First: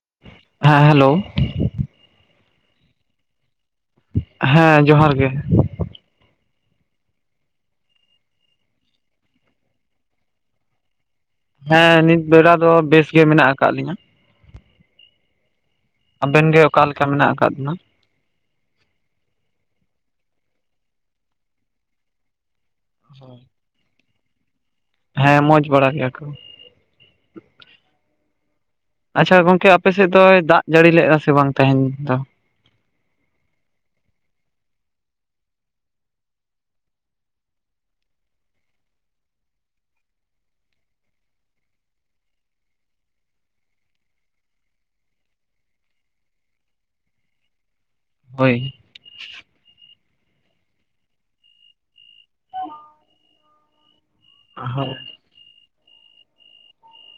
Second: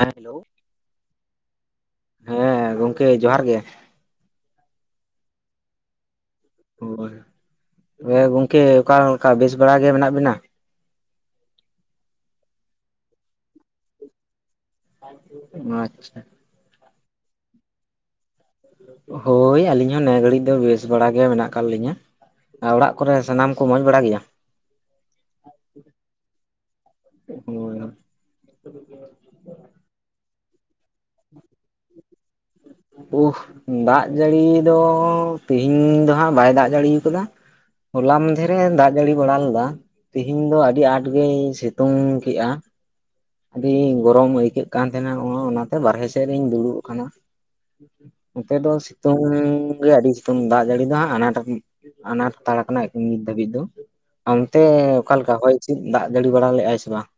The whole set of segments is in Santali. ᱦᱮᱞᱳ ᱦᱮᱸ ᱦᱮᱞᱳ ᱦᱮᱸ ᱜᱚᱝᱠᱮ ᱡᱚᱸᱦᱟᱨ ᱜᱮ᱾ ᱦᱮᱸ ᱡᱚᱸᱦᱟᱨ ᱜᱮ᱾ ᱦᱳᱭ ᱛᱚᱵᱮ ᱜᱚᱝᱠᱮ ᱚᱠᱟᱞᱮᱠᱟ ᱵᱮᱥ ᱵᱟᱲᱟ ᱜᱮ ᱢᱮᱱᱟᱜ ᱵᱤᱱᱟ? ᱦᱮᱸ ᱱᱤᱛ ᱵᱮᱲᱟ ᱫᱚ ᱵᱮᱥ ᱜᱮ ᱢᱮᱱᱟᱜ ᱟᱠᱟᱫ ᱞᱤᱧᱟᱹ᱾ ᱟᱪᱪᱷᱟ᱾ ᱟᱵᱮᱱ ᱜᱮ ᱚᱠᱟ ᱞᱮᱠᱟ ᱢᱮᱱᱟᱜ ᱟᱠᱟᱫ ᱵᱤᱱᱟ? ᱦᱳᱭ ᱟᱞᱤᱧ ᱦᱚᱸ ᱱᱮ ᱜᱷᱟᱹᱲᱤᱡ ᱫᱚ ᱵᱮᱥ ᱵᱟᱲᱟ ᱜᱮ ᱢᱮᱱᱟᱜ ᱠᱟᱫ ᱞᱤᱧᱟ ᱟ ᱚᱲᱟᱜ ᱠᱚᱨᱮ ᱥᱟᱱᱟᱢ ᱠᱚ ᱳ ᱢᱚᱸᱡᱽ ᱵᱟᱲᱟ ᱜᱮᱭᱟ? ᱦᱮᱸ ᱢᱚᱸᱡᱽ ᱵᱟᱲᱟ ᱜᱮᱭᱟ ᱠᱚ᱾ ᱦᱳᱭ ᱦᱳᱭ᱾ ᱟᱪᱪᱷᱟ ᱜᱚᱝᱠᱮ ᱟᱯᱮ ᱥᱮᱫ ᱫᱚᱭ ᱫᱟᱜ ᱡᱟᱹᱲᱤ ᱞᱮᱫᱼᱟ ᱥᱮ ᱵᱟᱝ ᱛᱟᱦᱮᱧ ᱫᱚ? ᱩᱸᱦ ᱫᱟᱜ ᱡᱟᱹᱲᱤ ᱫᱚ ᱛᱤᱦᱤᱧ ᱫᱚ ᱦᱟᱸᱜ ᱵᱟᱭ ᱫᱟᱜ ᱡᱟᱲᱤ ᱠᱟᱫᱟ᱾ ᱦᱚᱞᱟ ᱢᱟᱸᱫᱷᱮᱨᱼᱮ ᱫᱟᱜ ᱡᱟᱹᱲᱤ ᱵᱟᱲᱟ ᱞᱮᱫᱟ᱾ ᱛᱤᱦᱤᱧ ᱫᱚ ᱟᱹᱰᱤ ᱟᱸᱴ ᱜᱮᱭ ᱥᱤᱛᱩᱝ ᱠᱮᱜᱼᱟ᱾ ᱟᱹᱰᱤ ᱜᱚᱨᱚᱢ ᱟᱹᱭᱠᱟᱹᱜ ᱠᱟᱱ ᱛᱟᱦᱮᱱᱟ ᱦᱚᱸ ᱚᱸᱭ ᱚᱱᱟᱛᱮ ᱵᱟᱦᱨᱮ ᱥᱮᱫ ᱨᱤᱧ ᱫᱩᱲᱩᱵ ᱟᱠᱟᱱᱟ᱾ ᱦᱳᱭ ᱱᱚᱛᱮ ᱫᱚ ᱥᱤᱛᱩᱝ ᱜᱮ ᱟᱹᱰᱤ ᱥᱤᱛᱩᱝ ᱫᱟᱜ ᱡᱟᱹᱲᱤ ᱫᱚ ᱦᱟᱸᱜ ᱟᱱᱟᱴ ᱜᱮ᱾ ᱟᱱᱟᱴ ᱦᱟᱛᱟᱲ ᱠᱚᱱᱟ ᱱᱤᱛ ᱫᱷᱟᱹᱵᱤᱡ ᱫᱚ᱾ ᱟᱨ ᱚᱱᱛᱮ ᱚᱠᱟᱞᱮᱠᱟ ᱦᱚᱭ ᱦᱤᱥᱤᱫ ᱫᱟᱜ ᱡᱟᱹᱲᱤ ᱵᱟᱲᱟ ᱞᱮᱼᱟᱭ ᱥᱮ ᱵᱟᱝ?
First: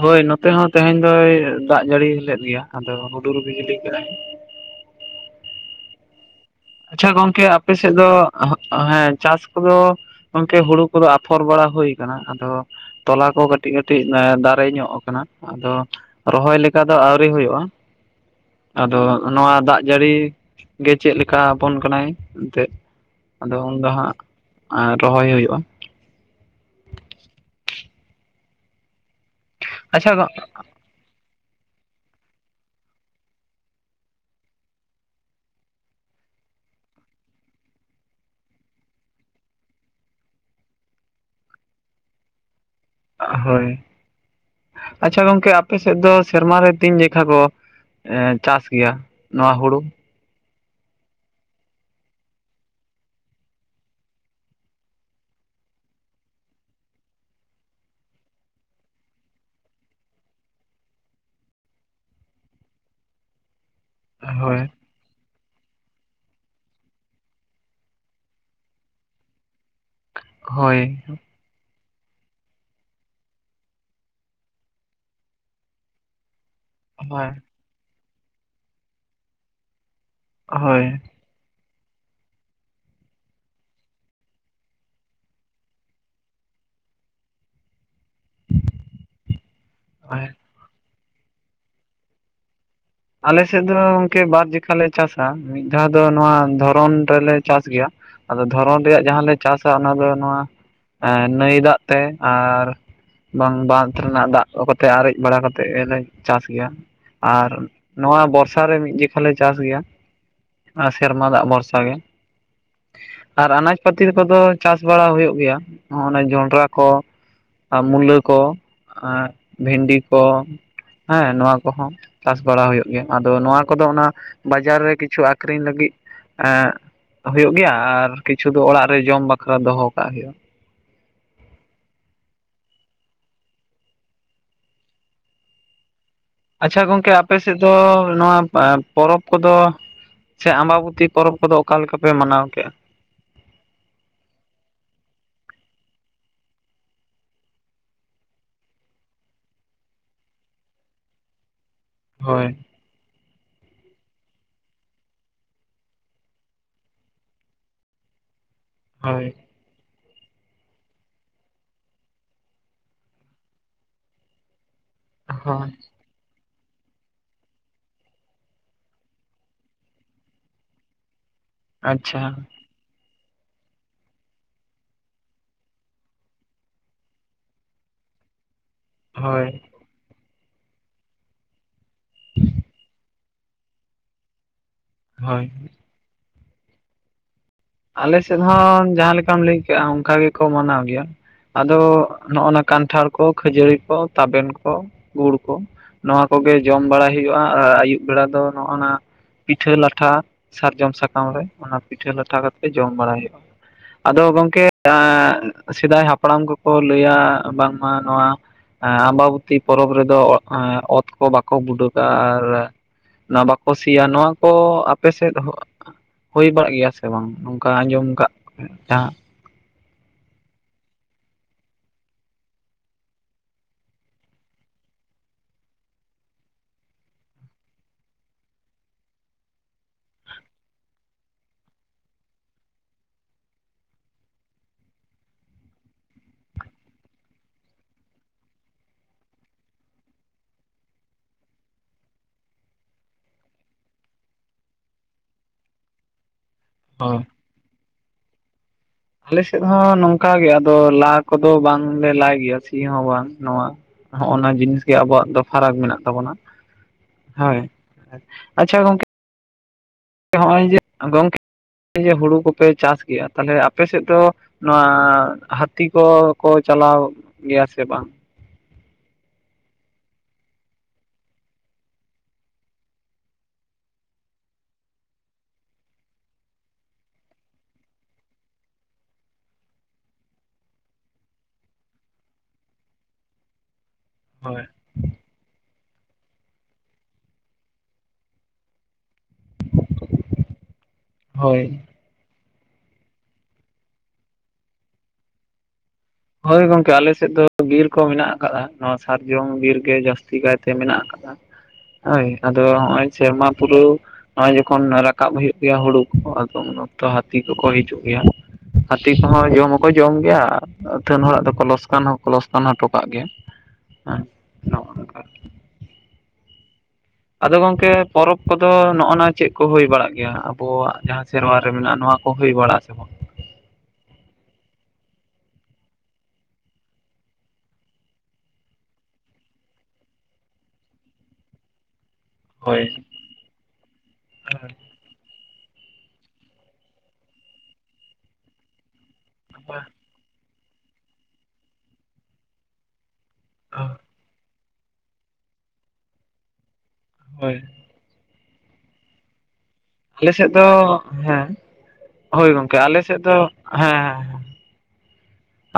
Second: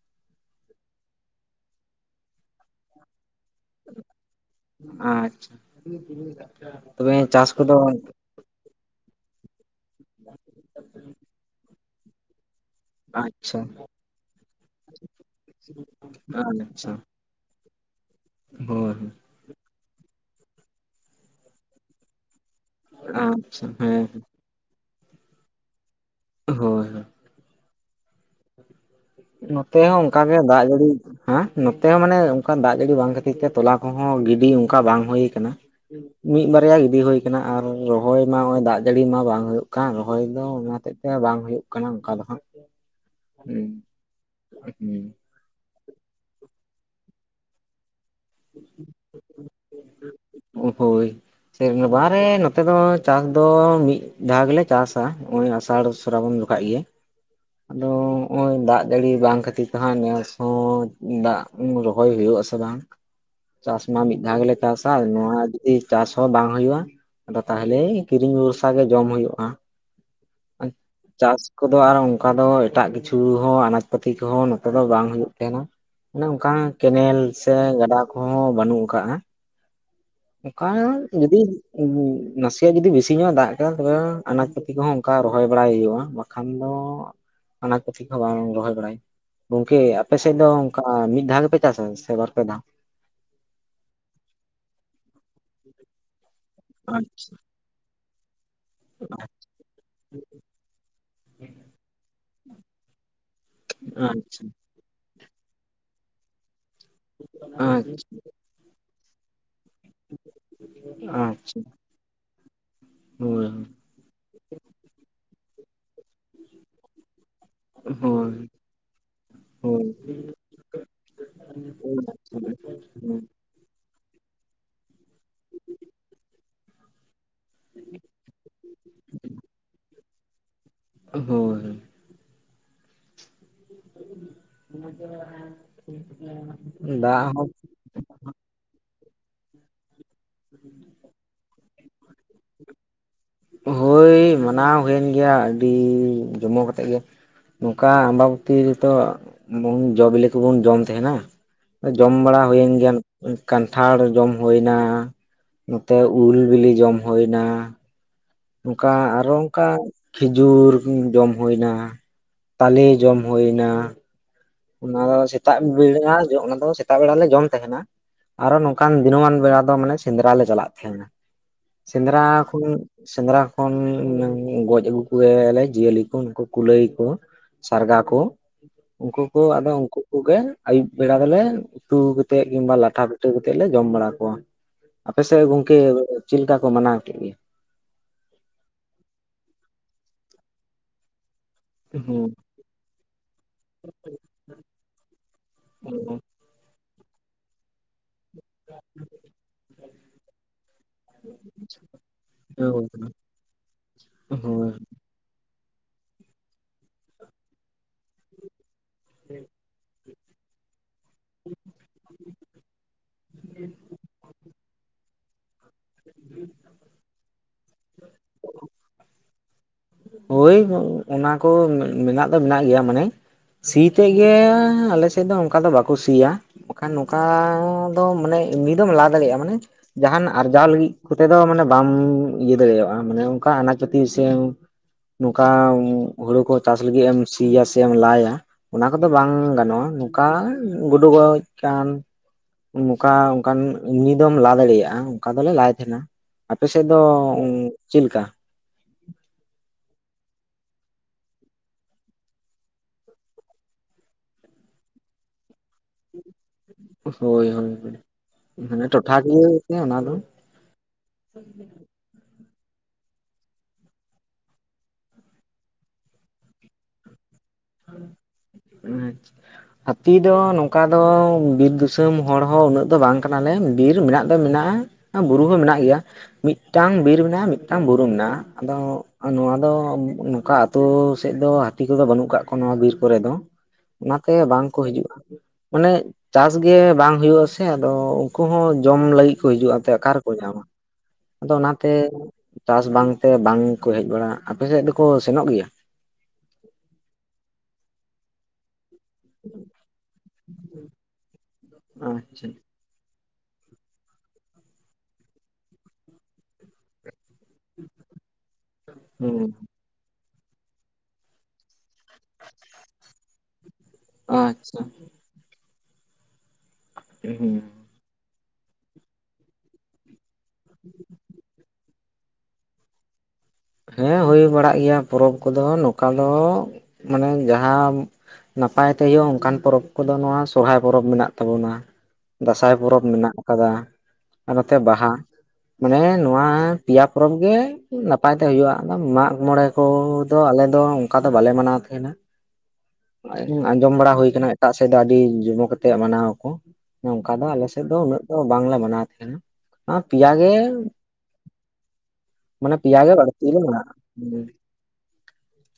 ᱦᱳᱭ ᱱᱚᱛᱮ ᱦᱚᱸ ᱛᱮᱦᱮᱧ ᱫᱚᱭ ᱫᱟᱜ ᱡᱟᱹᱲᱤ ᱞᱮᱫ ᱜᱮᱭᱟ ᱟᱫᱚ ᱦᱩᱰᱩᱨ ᱵᱤᱡᱽᱞᱤ ᱠᱮᱫᱼᱟᱭ᱾ ᱟᱪᱪᱷᱟ᱾ ᱟᱪᱪᱷᱟ ᱛᱚᱵᱮ ᱜᱚᱝᱠᱮ ᱪᱟᱥ ᱟᱯᱮ ᱠᱚᱫᱚ ᱥᱮᱫ ᱫᱚ ᱚᱦᱚᱸᱜ ᱦᱮᱸ ᱪᱟᱥ ᱠᱚᱫᱚ ᱚᱱᱛᱮ ᱦᱩᱲᱩ ᱠᱚᱫᱚ ᱟᱯᱷᱚᱨ ᱵᱟᱲᱟ ᱦᱩᱭ ᱠᱟᱱᱟ ᱟᱫᱚ ᱛᱚᱞᱟ ᱠᱚ ᱟᱪᱪᱷᱟ ᱠᱟᱹᱴᱤᱡ ᱠᱟᱹᱴᱤᱡ ᱫᱟᱨᱮ ᱧᱚᱜ ᱟᱠᱟᱱᱟ ᱟᱫᱚ ᱨᱚᱦᱚᱭ ᱞᱮᱠᱟ ᱟᱪᱪᱷᱟ ᱫᱚ ᱟᱣ ᱟᱹᱣᱨᱤ ᱦᱩᱭᱩᱜᱼᱟ᱾ ᱟᱫᱚ ᱦᱳᱭ ᱱᱚᱣᱟ ᱫᱟᱜ ᱡᱟᱹᱲᱤ ᱜᱮ ᱪᱮᱫ ᱞᱮᱠᱟ ᱠᱟ ᱟᱵᱚᱱ ᱠᱟᱱᱟᱭ ᱮᱱᱛᱮᱫ ᱟᱫᱚ ᱟᱪᱪᱷᱟ ᱩᱱ ᱫᱚ ᱦᱮᱸ ᱦᱟᱸᱜ ᱨᱚᱦᱚᱭ ᱦᱩᱭᱩᱜᱼᱟ᱾ ᱦᱳᱭ ᱦᱳᱭ᱾ ᱱᱚᱛᱮ ᱦᱚᱸ ᱟᱪᱪᱷᱟ ᱚᱱᱠᱟ ᱜᱮ ᱫᱟᱜ ᱡᱟᱹᱲᱤ ᱦᱟᱸ ᱱᱚᱛᱮ ᱦᱚᱸ ᱢᱟᱱᱮ ᱚᱱᱠᱟ ᱫᱟᱜ ᱡᱟᱹᱲᱤ ᱵᱟᱝ ᱠᱷᱟᱹᱛᱤᱨ ᱛᱮ ᱛᱚᱞᱟ ᱠᱚᱦᱚᱸ ᱜᱤᱰᱤ ᱚᱱᱠᱟ ᱵᱟᱝ ᱦᱩᱭ ᱠᱟᱱᱟ᱾ ᱢᱤᱫ ᱵᱟᱨᱭᱟ ᱜᱤᱫᱤ ᱦᱳᱭ ᱠᱟᱱᱟ ᱟᱨ ᱨᱚᱦᱚᱭ ᱢᱟ ᱱᱚᱜᱚᱭ ᱫᱟᱜ ᱡᱟᱹᱲᱤ ᱢᱟ ᱵᱟᱝ ᱦᱩᱭᱩᱜ ᱠᱟᱱ ᱨᱚᱦᱚᱭ ᱫᱚ ᱚᱱᱟ ᱦᱮᱛᱮᱛ ᱥᱮ ᱵᱟᱝ ᱦᱩᱭᱩᱜ ᱠᱟᱱᱟ ᱚᱱᱠᱟ ᱫᱚ ᱦᱟᱸᱜ᱾ ᱦᱩᱸ ᱦᱳᱭ ᱦᱩᱸ ᱟᱪᱪᱷᱟ ᱜᱚᱢᱠᱮ ᱟᱯᱮ ᱥᱮᱫ ᱫᱚ ᱥᱮᱨᱢᱟ ᱨᱮ ᱛᱤᱱ ᱡᱮᱠᱷᱟ ᱠᱚ ᱮᱸ ᱪᱟᱥ ᱜᱮᱭᱟ ᱱᱚᱣᱟ ᱦᱩᱲᱩ? ᱳ ᱦᱳᱭ᱾ ᱥᱮᱨᱱᱢᱵᱟ ᱨᱮ ᱱᱚᱛᱮ ᱫᱚ ᱪᱟᱥ ᱫᱚ ᱢᱤᱫ ᱫᱷᱟᱣ ᱜᱮᱞᱮ ᱪᱟᱥᱟ ᱱᱚᱜᱚᱭ ᱟᱥᱟᱲ ᱥᱨᱟᱵᱚᱱ᱾ ᱠᱟᱡ ᱟᱹᱭᱟ ᱟᱫᱚ ᱦᱚᱸᱜ ᱚᱭ ᱫᱟᱜ ᱡᱟᱹᱲᱤ ᱵᱟᱝ ᱠᱷᱟᱹᱛᱤᱨ ᱛᱮᱦᱟᱸᱜ ᱱᱮᱥ ᱦᱚᱸ ᱫᱟᱜ ᱨᱚᱦᱚᱭ ᱦᱩᱭᱩᱜ ᱟᱥᱮ ᱵᱟᱝ ᱪᱟᱥᱢᱟ ᱢᱤᱫ ᱫᱷᱟᱣ ᱜᱮᱞᱮ ᱦᱳᱭ ᱪᱟᱥᱟ ᱱᱚᱣᱟ ᱟᱨ ᱡᱩᱫᱤ ᱪᱟᱥ ᱦᱚᱸ ᱵᱟᱝ ᱦᱩᱭᱩᱜᱼᱟ ᱟᱫᱚ ᱛᱟᱦᱚᱞᱮ ᱠᱤᱨᱤᱧ ᱵᱷᱚᱨᱥᱟ ᱜᱮ ᱡᱚᱢ ᱦᱩᱭᱩᱜᱼᱟ᱾ ᱟᱸᱪ ᱦᱳᱭ ᱪᱟᱥ ᱠᱚᱫᱚ ᱟᱨ ᱚᱱᱠᱟ ᱫᱚ ᱮᱴᱟᱜ ᱠᱤᱪᱷᱩ ᱦᱚᱸ ᱟᱱᱟᱡ ᱯᱟᱹᱛᱤ ᱠᱚᱦᱚᱸ ᱱᱚᱛᱮ ᱫᱚ ᱵᱟᱝ ᱦᱩᱭᱩᱜ ᱛᱟᱦᱮᱸᱱᱟ᱾ ᱚᱱᱮ ᱚᱱᱠᱟ ᱠᱮᱱᱮᱞ ᱦᱳᱭ ᱥᱮ ᱜᱟᱰᱟ ᱠᱚᱦᱚᱸ ᱵᱟᱹᱱᱩᱜ ᱟᱠᱟᱜᱼᱟ᱾ ᱮᱠᱟᱞ ᱦᱳᱭ ᱡᱩᱫᱤ ᱱᱟᱥᱮᱭᱟᱜ ᱡᱩᱫᱤ ᱵᱤᱥᱤ ᱧᱚᱜ ᱮ ᱫᱟᱜ ᱠᱮᱫᱟ ᱛᱚᱵᱮ ᱟᱱᱟᱡ ᱯᱟᱹᱛᱤ ᱠᱚᱦᱚᱸ ᱚᱱᱠᱟ ᱨᱚᱦᱚᱭ ᱵᱟᱲᱟᱭ ᱦᱩᱭᱩᱜᱼᱟ ᱠᱷᱟᱱ ᱫᱚ ᱚᱱᱟᱡ ᱯᱟᱛᱤ ᱠᱚᱦᱚᱸ ᱵᱟᱝ ᱨᱚᱦᱚᱭ ᱵᱟᱲᱟᱭ ᱜᱚᱝᱠᱮ ᱦᱳᱭ ᱟᱯᱮᱥᱮᱫ ᱫᱚ ᱚᱱᱠᱟ ᱢᱤᱫ ᱫᱷᱟᱣ ᱜᱮᱯᱮ ᱪᱟᱥᱟ ᱥᱮ ᱵᱟᱨᱯᱮ ᱫᱷᱟᱣ ᱟᱞᱮᱥᱮᱫ ᱫᱚ ᱜᱚᱝᱠᱮ ᱵᱟᱨ ᱡᱮᱠᱷᱟ ᱞᱮ ᱪᱟᱥᱟ ᱢᱤᱫ ᱫᱷᱟᱣ ᱫᱚ ᱱᱚᱣᱟ ᱫᱷᱚ ᱨᱚᱱ ᱟᱪᱪᱷᱟ ᱨᱮᱞᱮ ᱪᱟᱥ ᱜᱮᱭᱟ ᱟᱫᱚ ᱫᱷᱚᱨᱚᱱ ᱨᱮᱭᱟᱜ ᱡᱟᱦᱟᱸᱞᱮ ᱪᱟᱥᱟ ᱚᱱᱟ ᱫᱚ ᱱᱚᱣᱟ ᱱᱟᱹᱭ ᱫᱟᱜ ᱛᱮ ᱟᱨ ᱵᱟᱝ ᱵᱟᱸᱫᱷ ᱨᱮᱱᱟᱜ ᱟᱪᱪᱷᱟ ᱫᱟᱜ ᱠᱚ ᱠᱟᱛᱮ ᱟᱨᱮᱡ ᱵᱟᱲᱟ ᱠᱟᱛᱮᱫ ᱜᱮᱞᱮ ᱪᱟᱥ ᱜᱮᱭᱟ ᱟᱨ ᱟᱪᱪᱷᱟ ᱵᱚᱨᱥᱟᱨ ᱨᱮ ᱢᱤᱫ ᱡᱮᱠᱷᱟ ᱞᱮ ᱪᱟᱥ ᱜᱮᱭᱟ ᱟᱨ ᱥᱮᱨᱢᱟ ᱫᱟᱜ ᱟᱪᱪᱷᱟ ᱵᱷᱚᱨᱥᱟ ᱜᱮ ᱦᱳᱭ ᱟᱨ ᱟᱱᱟᱡᱽ ᱯᱟᱹᱛᱤ ᱠᱚᱫᱚ ᱪᱟᱥ ᱵᱟᱲᱟ ᱦᱩᱭᱩᱜ ᱜᱮᱭᱟᱜᱼ ᱦᱚᱸᱜ ᱚᱱᱮ ᱡᱚᱸᱰᱨᱟ ᱠᱚ ᱟᱨ ᱢᱩᱞᱟᱹ ᱦᱳᱭ ᱠᱚ ᱟᱨ ᱦᱳᱭ ᱵᱷᱮᱱᱰᱤ ᱠᱚ ᱦᱮᱸ ᱱᱚᱣᱟ ᱠᱚᱦᱚᱸ ᱪᱟᱥ ᱵᱟᱲᱟ ᱦᱩᱭᱩᱜᱼᱟ ᱛᱚ ᱱᱚᱣᱟ ᱠᱚᱫᱚ ᱚᱱᱟ ᱵᱟᱡᱟᱨ ᱨᱮ ᱠᱤᱪᱷᱩ ᱟᱹᱠᱷᱨᱤᱧ ᱞᱟᱹᱜᱤᱫ ᱮ ᱦᱩᱭᱩᱜ ᱜᱮᱭᱟ ᱟᱨ ᱠᱤᱪᱷᱩ ᱫᱚ ᱚᱲᱟᱜ ᱨᱮ ᱡᱚᱢ ᱵᱟᱠᱷᱨᱟ ᱫᱚᱦᱚ ᱠᱟᱜ ᱦᱩᱭᱩᱜᱼᱟ ᱦᱳᱭ ᱦᱳᱭ ' [inaudible] ᱟᱪᱪᱷᱟ ᱜᱚᱝᱠᱮ ᱟᱯᱮ ᱥᱮᱫ ᱫᱚ ᱱᱚᱣᱟ ᱯᱚᱨᱚᱵᱽ ᱠᱚᱫᱚ ᱥᱮ ᱟᱢᱵᱟᱵᱚᱛᱤ ᱯᱚᱨᱚᱵᱽ ᱠᱚᱫᱚ ᱚᱠᱟ ᱞᱮᱠᱟ ᱯᱮ ᱢᱟᱱᱟᱣ ᱠᱮᱜᱼᱟ ᱦᱳᱭ ᱢᱟᱱᱟᱣ ᱦᱩᱭᱮᱱ ᱜᱮᱭᱟ ᱟᱹᱰᱤ ᱡᱚᱢᱚᱠ ᱠᱟᱛᱮᱫ ᱜᱮ ᱱᱚᱝᱠᱟ ᱟᱢᱵᱟᱵᱚᱛᱤ ᱨᱮᱛᱚ ᱡᱚ ᱵᱤᱞᱤ ᱠᱚᱵᱚᱱ ᱡᱚᱢ ᱛᱟᱦᱮᱱᱟ ᱡᱚᱢ ᱵᱟᱲᱟ ᱦᱳᱭ ᱦᱩᱭ ᱜᱮᱭᱟ ᱠᱟᱱᱴᱷᱟᱲ ᱡᱚᱢ ᱦᱩᱭ ᱮᱱᱟ ᱱᱚᱛᱮ ᱩᱞ ᱵᱤᱞᱤ ᱡᱚᱢ ᱦᱩᱭ ᱮᱱᱟ ᱱᱚᱝᱠᱟ ᱦᱳᱭ ᱟᱨᱚ ᱱᱚᱱᱠᱟ ᱠᱷᱮᱡᱩᱨ ᱡᱚᱢ ᱦᱩᱭ ᱮᱱᱟ ᱛᱟᱞᱮ ᱡᱚᱢ ᱦᱩᱭ ᱮᱱᱟ ᱚᱱᱟ ᱫᱚ ᱥᱮᱛᱟᱜ ᱦᱳᱭ ᱵᱮᱲᱟ ᱚᱱᱟ ᱫᱚ ᱥᱮᱛᱟᱜ ᱵᱮᱲᱟ ᱞᱮ ᱡᱚᱢ ᱛᱟᱦᱮᱱᱟ ᱟᱨᱚ ᱱᱚᱝᱠᱟᱱ ᱫᱤᱱᱹᱢᱟᱱ ᱵᱮᱲᱟ ᱫᱚ ᱢᱟᱱᱮ ᱥᱮᱸᱫᱽᱨᱟ ᱞᱮ ᱪᱟᱞᱟᱜ ᱛᱟᱦᱮᱱᱟ ᱟᱪᱪᱷᱟ ᱥᱮᱸᱫᱽᱨᱟ ᱠᱷᱚᱱ ᱥᱮᱸᱫᱽᱨᱟ ᱠᱷᱚᱱ ᱜᱚᱡ ᱟᱹᱜᱩ ᱠᱚᱭᱟᱞᱮ ᱡᱤᱭᱟᱹᱞᱤ ᱠᱚ ᱩᱱᱠᱩ ᱠᱩᱞᱟᱹᱭᱟ ᱠᱚ ᱥᱟᱨᱜᱟ ᱠᱚ ᱩᱱ ᱠᱩ ᱦᱳᱭ ᱟᱫᱚ ᱩᱱᱠᱩ ᱠᱚᱜᱮ ᱟᱹᱭᱩᱵ ᱵᱮᱲᱟ ᱫᱚᱞᱮ ᱩᱛᱩᱛᱮᱫ ᱠᱤᱱᱵᱟ ᱞᱟᱴᱷᱟ ᱪᱷᱩᱴᱟᱹᱣ ᱠᱟᱛᱮᱫ ᱞᱮ ᱡᱚᱢ ᱵᱟᱲᱟ ᱠᱚᱣᱟ ᱟᱯᱮᱥᱮᱫ ᱦᱳᱭ ᱜᱚᱝᱠᱮ ᱪᱮᱫ ᱞᱮᱠᱟ ᱠᱚ ᱢᱟᱱᱟᱣ ᱠᱮᱫ ᱜᱮᱭᱟ ᱟᱞᱮᱥᱮᱫ ᱦᱚᱸ ᱡᱟᱦᱟᱸ ᱞᱮᱠᱟᱢ ᱞᱟᱹᱭᱠᱟᱜᱼᱟ ᱚᱱᱠᱟ ᱜᱮᱠᱚ ᱢᱟᱱᱟᱣ ᱜᱮᱭᱟ ᱟᱫᱚ ᱱᱚᱜᱚ ᱱᱟ ᱠᱟᱱᱴᱷᱟᱲ ᱠᱚ ᱠᱷᱟᱹᱡᱟᱹᱲᱤ ᱠᱚ ᱛᱟᱵᱮᱱ ᱠᱚ ᱜᱩᱲ ᱠᱚ ᱱᱚᱣᱟ ᱠᱚᱜᱮ ᱡᱚᱢ ᱵᱟᱲᱟᱭ ᱦᱩᱭᱩᱜᱼᱟ ᱟᱹᱭᱩᱵ ᱵᱮᱲᱟ ᱫᱚ ᱱᱚᱜᱼ ᱱᱟ ᱯᱤᱴᱷᱟᱹ ᱞᱟᱴᱷᱟ ᱥᱟᱨᱡᱚᱢ ᱥᱟᱠᱟᱢ ᱨᱮ ᱚᱱᱟ ᱯᱤᱴᱷᱟᱹ ᱞᱟᱴᱷᱟ ᱠᱟ ᱛᱮ ᱡᱚᱢ ᱵᱟᱲᱟᱭ ᱦᱩᱭᱩᱜᱼᱟ ᱟᱫᱚ ᱜᱚᱝᱠᱮ ᱥᱮᱫᱟᱭ ᱦᱟᱯᱲᱟᱢ ᱠᱚᱠᱚ ᱞᱟᱹᱭ-ᱟ ᱵᱟᱝᱢᱟ ᱱᱚᱣᱟ ᱟᱢᱵᱟᱵᱚᱛᱤ ᱯᱚᱨᱚᱵᱽ ᱨᱮᱫᱚ ᱚᱛ ᱠᱚ ᱵᱟᱠᱚ ᱵᱩᱰᱟᱹᱜᱟ ᱟᱨ ᱱᱚᱣᱟ ᱵᱟᱠᱚ ᱥᱤᱭᱟ ᱱᱚᱣᱟ ᱠᱚ ᱟᱯᱮ ᱥᱮᱫ ᱦᱩᱭ ᱵᱟᱲᱟᱜ ᱜᱮᱭᱟ ᱥᱮ ᱵᱟᱝ ᱱᱚᱝᱠᱟ ᱟᱸᱡᱚᱢ ᱠᱟᱫ ᱡᱟᱦᱟᱸ ᱦᱳᱭ ᱚᱱᱟ ᱠᱚ ᱢᱮᱱᱟᱜ ᱫᱚ ᱢᱮᱱᱟᱜ ᱜᱮᱭᱟ ᱢᱟᱱᱮ ᱥᱤ ᱛᱮᱫ ᱜᱮ ᱟᱞᱮᱥᱮᱫ ᱫᱚ ᱚᱱᱠᱟ ᱫᱚ ᱵᱟᱠᱚ ᱥᱤᱭᱟ ᱵᱟᱠᱷᱟᱱ ᱱᱚᱝᱠᱟ ᱫᱚ ᱢᱟᱱᱮ ᱮᱢᱱᱤ ᱫᱚᱢ ᱞᱟ ᱫᱟᱲᱮᱭᱟᱜᱼᱟ ᱢᱟᱱᱮ ᱡᱟᱦᱟᱱ ᱟᱨᱡᱟᱣ ᱞᱟᱹᱜᱤᱫ ᱠᱚᱛᱮ ᱫᱚ ᱢᱟᱱᱮ ᱵᱟᱢ ᱤᱭᱟᱹ ᱫᱟᱲᱮᱭᱟᱜᱼᱟ ᱢᱟᱱᱮ ᱚᱱᱠᱟ ᱟᱱᱟᱡ ᱯᱟᱛᱤ ᱥᱮ ᱱᱚᱝᱠᱟ ᱦᱩᱲᱩ ᱠᱚ ᱪᱟᱥ ᱞᱟᱹᱜᱤᱫ ᱮᱢ ᱥᱤᱭᱟ ᱥᱮ ᱮᱢ ᱞᱟᱭ-ᱟ᱾ ᱚᱱᱟ ᱠᱚᱫᱚ ᱵᱟᱝ ᱜᱟᱱᱚᱜᱼᱟ ᱱᱚᱝᱠᱟ ᱜᱩᱰᱩ ᱜᱚᱡ ᱠᱟᱱ ᱱᱚᱝᱠᱟ ᱚᱱᱠᱟᱱ ᱤᱢᱤᱱᱤ ᱫᱚ ᱞᱟ ᱫᱟᱲᱤᱭᱟᱜᱼᱟ ᱚᱱᱠᱟ ᱫᱚᱞᱮ ᱞᱟᱭ ᱛᱟᱦᱮᱸᱱᱟ ᱟᱯᱮ ᱥᱮᱫ ᱫᱚ ᱦᱳᱭ ᱪᱮᱫ ᱞᱮᱠᱟ ᱟᱞᱮᱥᱮᱫ ᱦᱚᱸ ᱱᱚᱝᱠᱟᱜ ᱜᱮ ᱟᱫᱚ ᱞᱟ ᱠᱚᱫᱚ ᱵᱟᱝᱞᱮ ᱞᱟᱭ ᱜᱮᱭᱟ ᱥᱤ ᱦᱚᱸ ᱵᱟᱝ ᱱᱚᱣᱟ ᱦᱚᱜᱼᱚ ᱱᱚᱣᱟ ᱡᱤᱱᱤᱥ ᱜᱮ ᱟᱵᱚᱣᱟᱜ ᱫᱚ ᱯᱷᱟᱨᱟᱠ ᱢᱮᱱᱟᱜ ᱾ ᱛᱟᱵᱚᱱᱟ ᱦᱳᱭ ᱟᱪᱪᱷᱟ ᱜᱚᱝᱠᱮ [unintelligible] ᱚᱱᱟ ᱫᱚ ᱦᱚᱸᱜᱼᱚᱭ ᱡᱮ ᱜᱚᱝᱠᱮ ᱡᱮ ᱦᱩᱲᱩ ᱠᱚᱯᱮ ᱪᱟᱥ ᱜᱮᱭᱟ ᱛᱟᱦᱚᱞᱮ ᱟᱯᱮ ᱥᱮᱫ ᱫᱚ ᱱᱚᱣᱟ ᱦᱟᱹᱛᱤ ᱠᱚᱠᱚ ᱪᱟᱞᱟᱣ ᱜᱮᱭᱟ ᱥᱮ ᱵᱟᱝ? ᱟᱪᱪᱷᱟ, ᱦᱟᱹᱛᱤ ᱫᱚ ᱱᱚᱝᱠᱟ ᱫᱚ ᱵᱤᱨ ᱫᱤᱥᱚᱢ ᱦᱚᱲ ᱦᱚᱸ ᱩᱱᱟᱹᱜ ᱫᱚ ᱵᱟᱝ ᱠᱟᱱᱟᱞᱮ ᱵᱤᱨ ᱢᱮᱱᱟᱜ ᱢᱮᱱᱟᱜᱼᱟ ᱵᱩᱨᱩ ᱦᱚᱸ ᱢᱮᱱᱟᱜ ᱜᱮᱭᱟ ᱢᱤᱫᱴᱟᱝ ᱵᱤᱨ ᱢᱮᱱᱟᱜᱼᱟ ᱢᱤᱫᱴᱟᱝ ᱵᱩᱨᱩ ᱢᱮᱱᱟᱜᱼᱟ ᱾ ᱟᱫᱚ ᱱᱚᱣᱟ ᱫᱚ ᱱᱚᱝᱠᱟ ᱟᱛᱳ ᱥᱮᱫ ᱫᱚ ᱦᱟᱹᱛᱤ ᱠᱚᱫᱚ ᱵᱟᱹᱱᱩᱜ ᱠᱟᱜ ᱱᱚᱣᱟ ᱵᱤᱨ ᱠᱚᱨᱮ ᱫᱚ ᱚᱱᱟᱛᱮ ᱦᱳᱭ ᱵᱟᱝ ᱠᱚ ᱦᱤᱡᱩᱜᱼᱟ, ᱢᱟᱱᱮ ᱪᱟᱥ ᱜᱮ ᱵᱟᱝ ᱦᱩᱭᱩᱜ ᱟᱥᱮ ᱟᱫᱚ ᱩᱱᱠᱩ ᱦᱚᱸ ᱡᱚᱢ ᱞᱟᱹᱜᱤᱫ ᱠᱚ ᱦᱤᱡᱩᱜᱼᱟ ᱛᱚ ᱚᱠᱟ ᱨᱮᱠᱚ ᱧᱟᱢ-ᱟ? ᱟᱫᱚ ᱦᱳᱭ ᱚᱱᱟᱛᱮ ᱪᱟᱥ ᱵᱟᱝᱛᱮ ᱵᱟᱝᱠᱚ ᱦᱮᱡ ᱵᱟᱲᱟᱜᱼᱟ, ᱟᱯᱮ ᱥᱮᱫ ᱫᱚᱠᱚ ᱥᱮᱱᱚᱜ ᱜᱮᱭᱟ? ᱦᱳᱭ ᱜᱚᱝᱠᱮ ᱟᱞᱮᱥᱮᱫ ᱫᱚ ᱵᱤᱨ ᱠᱚ ᱢᱮᱱᱟᱜ ᱟᱠᱟᱜ-ᱟ ᱾ ᱱᱚᱣᱟ ᱥᱟᱨᱡᱚᱢ ᱵᱤᱨ ᱜᱮ ᱡᱟᱹᱥᱛᱤ ᱠᱟᱭᱛᱮ ᱢᱮᱱᱟᱜ ᱟᱠᱟᱫᱟ ᱦᱳᱭ ᱟᱪᱪᱷᱟ ᱟᱫᱚ ᱱᱚᱜ-ᱚᱭ ᱥᱮᱨᱢᱟ ᱯᱩᱨᱟᱹᱭ ᱱᱚᱜ-ᱚᱭ ᱡᱚᱠᱷᱚᱱ ᱨᱟᱠᱟᱵ ᱦᱩᱭᱩᱜ ᱜᱮᱭᱟ ᱦᱩᱲᱩ ᱠᱚ ᱟᱫᱚ ᱩᱱ ᱛᱚ ᱦᱟᱹᱛᱤ ᱠᱚᱠᱚ ᱦᱤᱡᱩᱜ ᱜᱮᱭᱟ ᱦᱟᱹᱛᱤ ᱦᱩᱸ ᱠᱚᱦᱚᱸ ᱡᱚᱢ ᱦᱚᱸᱠᱚ ᱡᱚᱢ ᱜᱮᱭᱟ, ᱟᱹᱛᱷᱟᱹᱱ ᱦᱚᱲᱟᱜ ᱫᱚ ᱠᱚ ᱞᱚᱥᱠᱟᱱ ᱦᱚᱸ ᱠᱚ ᱞᱚᱥᱠᱟᱱ ᱦᱚᱴᱚᱠᱟᱜ ᱜᱮᱭᱟ ᱦᱮᱸ ᱟᱪᱪᱷᱟ ᱱᱚᱜ-ᱚᱝᱠᱟ ᱦᱩᱸ ᱟᱫᱚ ᱜᱚᱝᱠᱮ ᱯᱚᱨᱚᱵᱽ ᱠᱚᱫᱚ ᱱᱚᱜ-ᱚ ᱱᱚᱣᱟ ᱪᱮᱫ ᱠᱚ ᱦᱩᱭ ᱵᱟᱲᱟᱜ ᱜᱮᱭᱟ? ᱟᱵᱚᱣᱟᱜ ᱡᱟᱦᱟᱸ ᱥᱮᱨᱣᱟ ᱨᱮ ᱢᱮᱱᱟᱜ-ᱟ ᱱᱚᱣᱟ ᱠᱚ ᱦᱩᱭ ᱵᱟᱲᱟᱜ ᱟᱥᱮ ᱵᱟᱝ? ᱦᱮᱸ ᱦᱩᱭ ᱵᱟᱲᱟᱜ ᱜᱮᱭᱟ ᱯᱚᱨᱚᱵᱽ ᱠᱚᱫᱚ ᱱᱚᱝᱠᱟ ᱫᱚ ᱢᱟᱱᱮ ᱡᱟᱦᱟᱸ ᱱᱟᱯᱟᱭ ᱛᱮ ᱦᱳᱭᱳᱜ-ᱟ ᱚᱱᱠᱟᱱ ᱯᱚᱨᱚᱵᱽ ᱠᱚᱫᱚ ᱱᱚᱣᱟ ᱥᱚᱨᱦᱟᱭ ᱯᱚᱨᱚᱵᱽ ᱢᱮᱱᱟᱜ ᱛᱟᱵᱚᱱᱟ ᱾ ᱫᱟᱸᱥᱟᱭ ᱦᱳᱭ ᱯᱚᱨᱚᱵ ᱢᱮᱱᱟᱜ ᱟᱠᱟᱫᱟ ᱟᱨ ᱱᱚᱛᱮ ᱵᱟᱦᱟ ᱾ ᱢᱟᱱᱮ ᱱᱚᱣᱟ ᱯᱮᱭᱟ ᱯᱚᱨᱚᱵᱽ ᱜᱮ ᱱᱟᱯᱟᱭ ᱛᱮ ᱦᱩᱭᱩᱜ-ᱟ ᱢᱟᱜ ᱢᱚᱬᱮ ᱠᱚ ᱫᱚ ᱟᱞᱮ ᱫᱚ ᱚᱱᱠᱟ ᱫᱚ ᱵᱟᱞᱮ ᱢᱟᱱᱟᱣ ᱛᱟᱦᱮᱸᱱᱟ ᱾ ᱟᱸᱡᱚᱢ ᱵᱟᱲᱟ ᱦᱩᱭ ᱟᱠᱟᱱᱟ ᱮᱴᱟᱜ ᱥᱮᱫ ᱫᱚ ᱟᱹᱰᱤ ᱡᱚᱢᱚᱹᱠ ᱟᱛᱮᱜ ᱢᱟᱱᱟᱣ ᱟᱠᱚ, ᱱᱚᱝᱠᱟ ᱫᱚ ᱦᱳᱭ ᱟᱞᱮᱥᱮᱫ ᱫᱚ ᱩᱱᱟᱹᱜ ᱫᱚ ᱵᱟᱝᱞᱮ ᱢᱟᱱᱟᱣ ᱛᱟᱦᱮᱸᱱᱟ ᱾ ᱟᱸ ᱯᱤᱭᱟ ᱟᱞᱮ ᱥᱮᱫ ᱜᱮ ᱫᱚ ᱦᱮᱸ ᱦᱳᱭ ᱢᱟᱱᱮ ᱜᱚᱝᱠᱮ ᱟᱞᱮ ᱯᱮᱭᱟ ᱜᱮ ᱥᱮᱫ ᱫᱚ ᱵᱟᱹᱲᱛᱤ ᱜᱮ [unintelligible] ᱢᱮᱱᱟᱜᱼᱟ ᱾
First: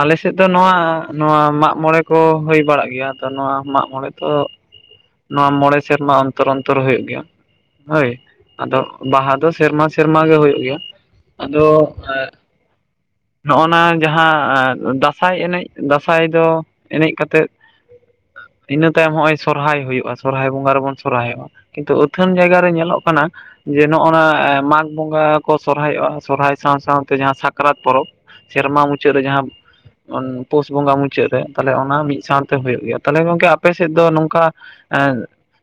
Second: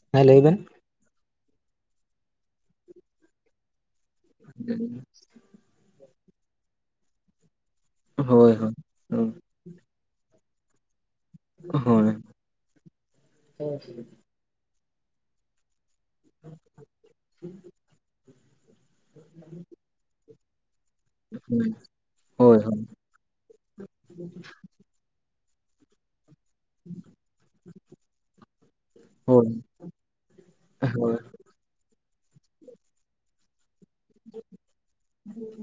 ᱟᱞᱮᱥᱮᱫ ᱫᱚ ᱱᱚᱣᱟ ᱱᱚᱣᱟ ᱢᱟᱜᱢᱚᱬᱮ ᱠᱚ ᱦᱩᱭ ᱵᱟᱲᱟᱜ ᱜᱮᱭᱟ ᱛᱚ ᱱᱚᱣᱟ ᱢᱟᱜ ᱢᱚᱬᱮ ᱛᱚ ᱱᱚᱣᱟ ᱢᱚᱬᱮ ᱥᱮᱨᱢᱟ ᱚᱱᱛᱚᱨ ᱚᱱᱛᱚᱨ ᱦᱩᱭᱩᱜ ᱜᱮᱭᱟ ᱾ ᱦᱳᱭ ᱟᱫᱚ ᱵᱟᱦᱟ ᱫᱚ ᱥᱮᱨᱢᱟ ᱥᱮᱨᱢᱟ ᱜᱮ ᱦᱩᱭᱩᱜ ᱜᱮᱭᱟ ᱟᱫᱚ ᱦᱳᱭ ᱮᱸᱜ ᱱᱚᱜ-ᱚᱭ ᱱᱟ ᱡᱟᱦᱟᱸ ᱫᱟᱸᱥᱟᱭ ᱮᱱᱮᱡ ᱫᱟᱸᱥᱟᱭ ᱫᱚ ᱮᱱᱮᱡ ᱠᱟᱛᱮᱫ ᱤᱱᱟᱹ ᱛᱟᱭᱚᱢ ᱦᱚᱸᱜ-ᱚᱭ ᱥᱚᱨᱦᱟᱭ ᱦᱩᱭᱩᱜ-ᱟ ᱥᱚᱨᱦᱟᱭ ᱵᱚᱸᱜᱟ ᱨᱮᱵᱚᱱ ᱥᱚᱨᱦᱟᱭᱚᱜ-ᱟ, ᱠᱤᱱᱛᱩ ᱟᱹᱛᱷᱟᱹᱱ ᱦᱳᱭ ᱡᱟᱭᱜᱟ ᱨᱮ ᱧᱮᱞᱚᱜ ᱠᱟᱱᱟ ᱡᱮ ᱱᱚᱜ-ᱚ ᱱᱟ ᱢᱟᱜᱽ ᱵᱚᱸᱜᱟ ᱠᱚ ᱥᱚᱨᱦᱟᱭᱚᱜ-ᱟ ᱥᱚᱨᱦᱟᱭ ᱥᱟᱶ ᱥᱟᱶᱛᱮ ᱡᱟᱦᱟᱸ ᱥᱟᱠᱨᱟᱛ ᱯᱚᱨᱚᱵ ᱥᱮᱨᱢᱟ ᱢᱩᱪᱟᱹᱫ ᱨᱮ ᱡᱟᱦᱟᱸ ᱦᱳᱭ ᱯᱩᱥ ᱵᱚᱸᱜᱟ ᱦᱳᱭ ᱢᱩᱪᱟᱹᱫ ᱨᱮ, ᱛᱟᱦᱞᱮ ᱚᱱᱟ ᱢᱤᱫ ᱥᱟᱶᱛᱮ ᱦᱩᱭᱩᱜ ᱜᱮᱭᱟ, ᱛᱟᱦᱚᱞᱮ ᱜᱚᱝᱠᱮ ᱟᱯᱮ ᱥᱮᱫ ᱫᱚ ᱱᱚᱝᱠᱟ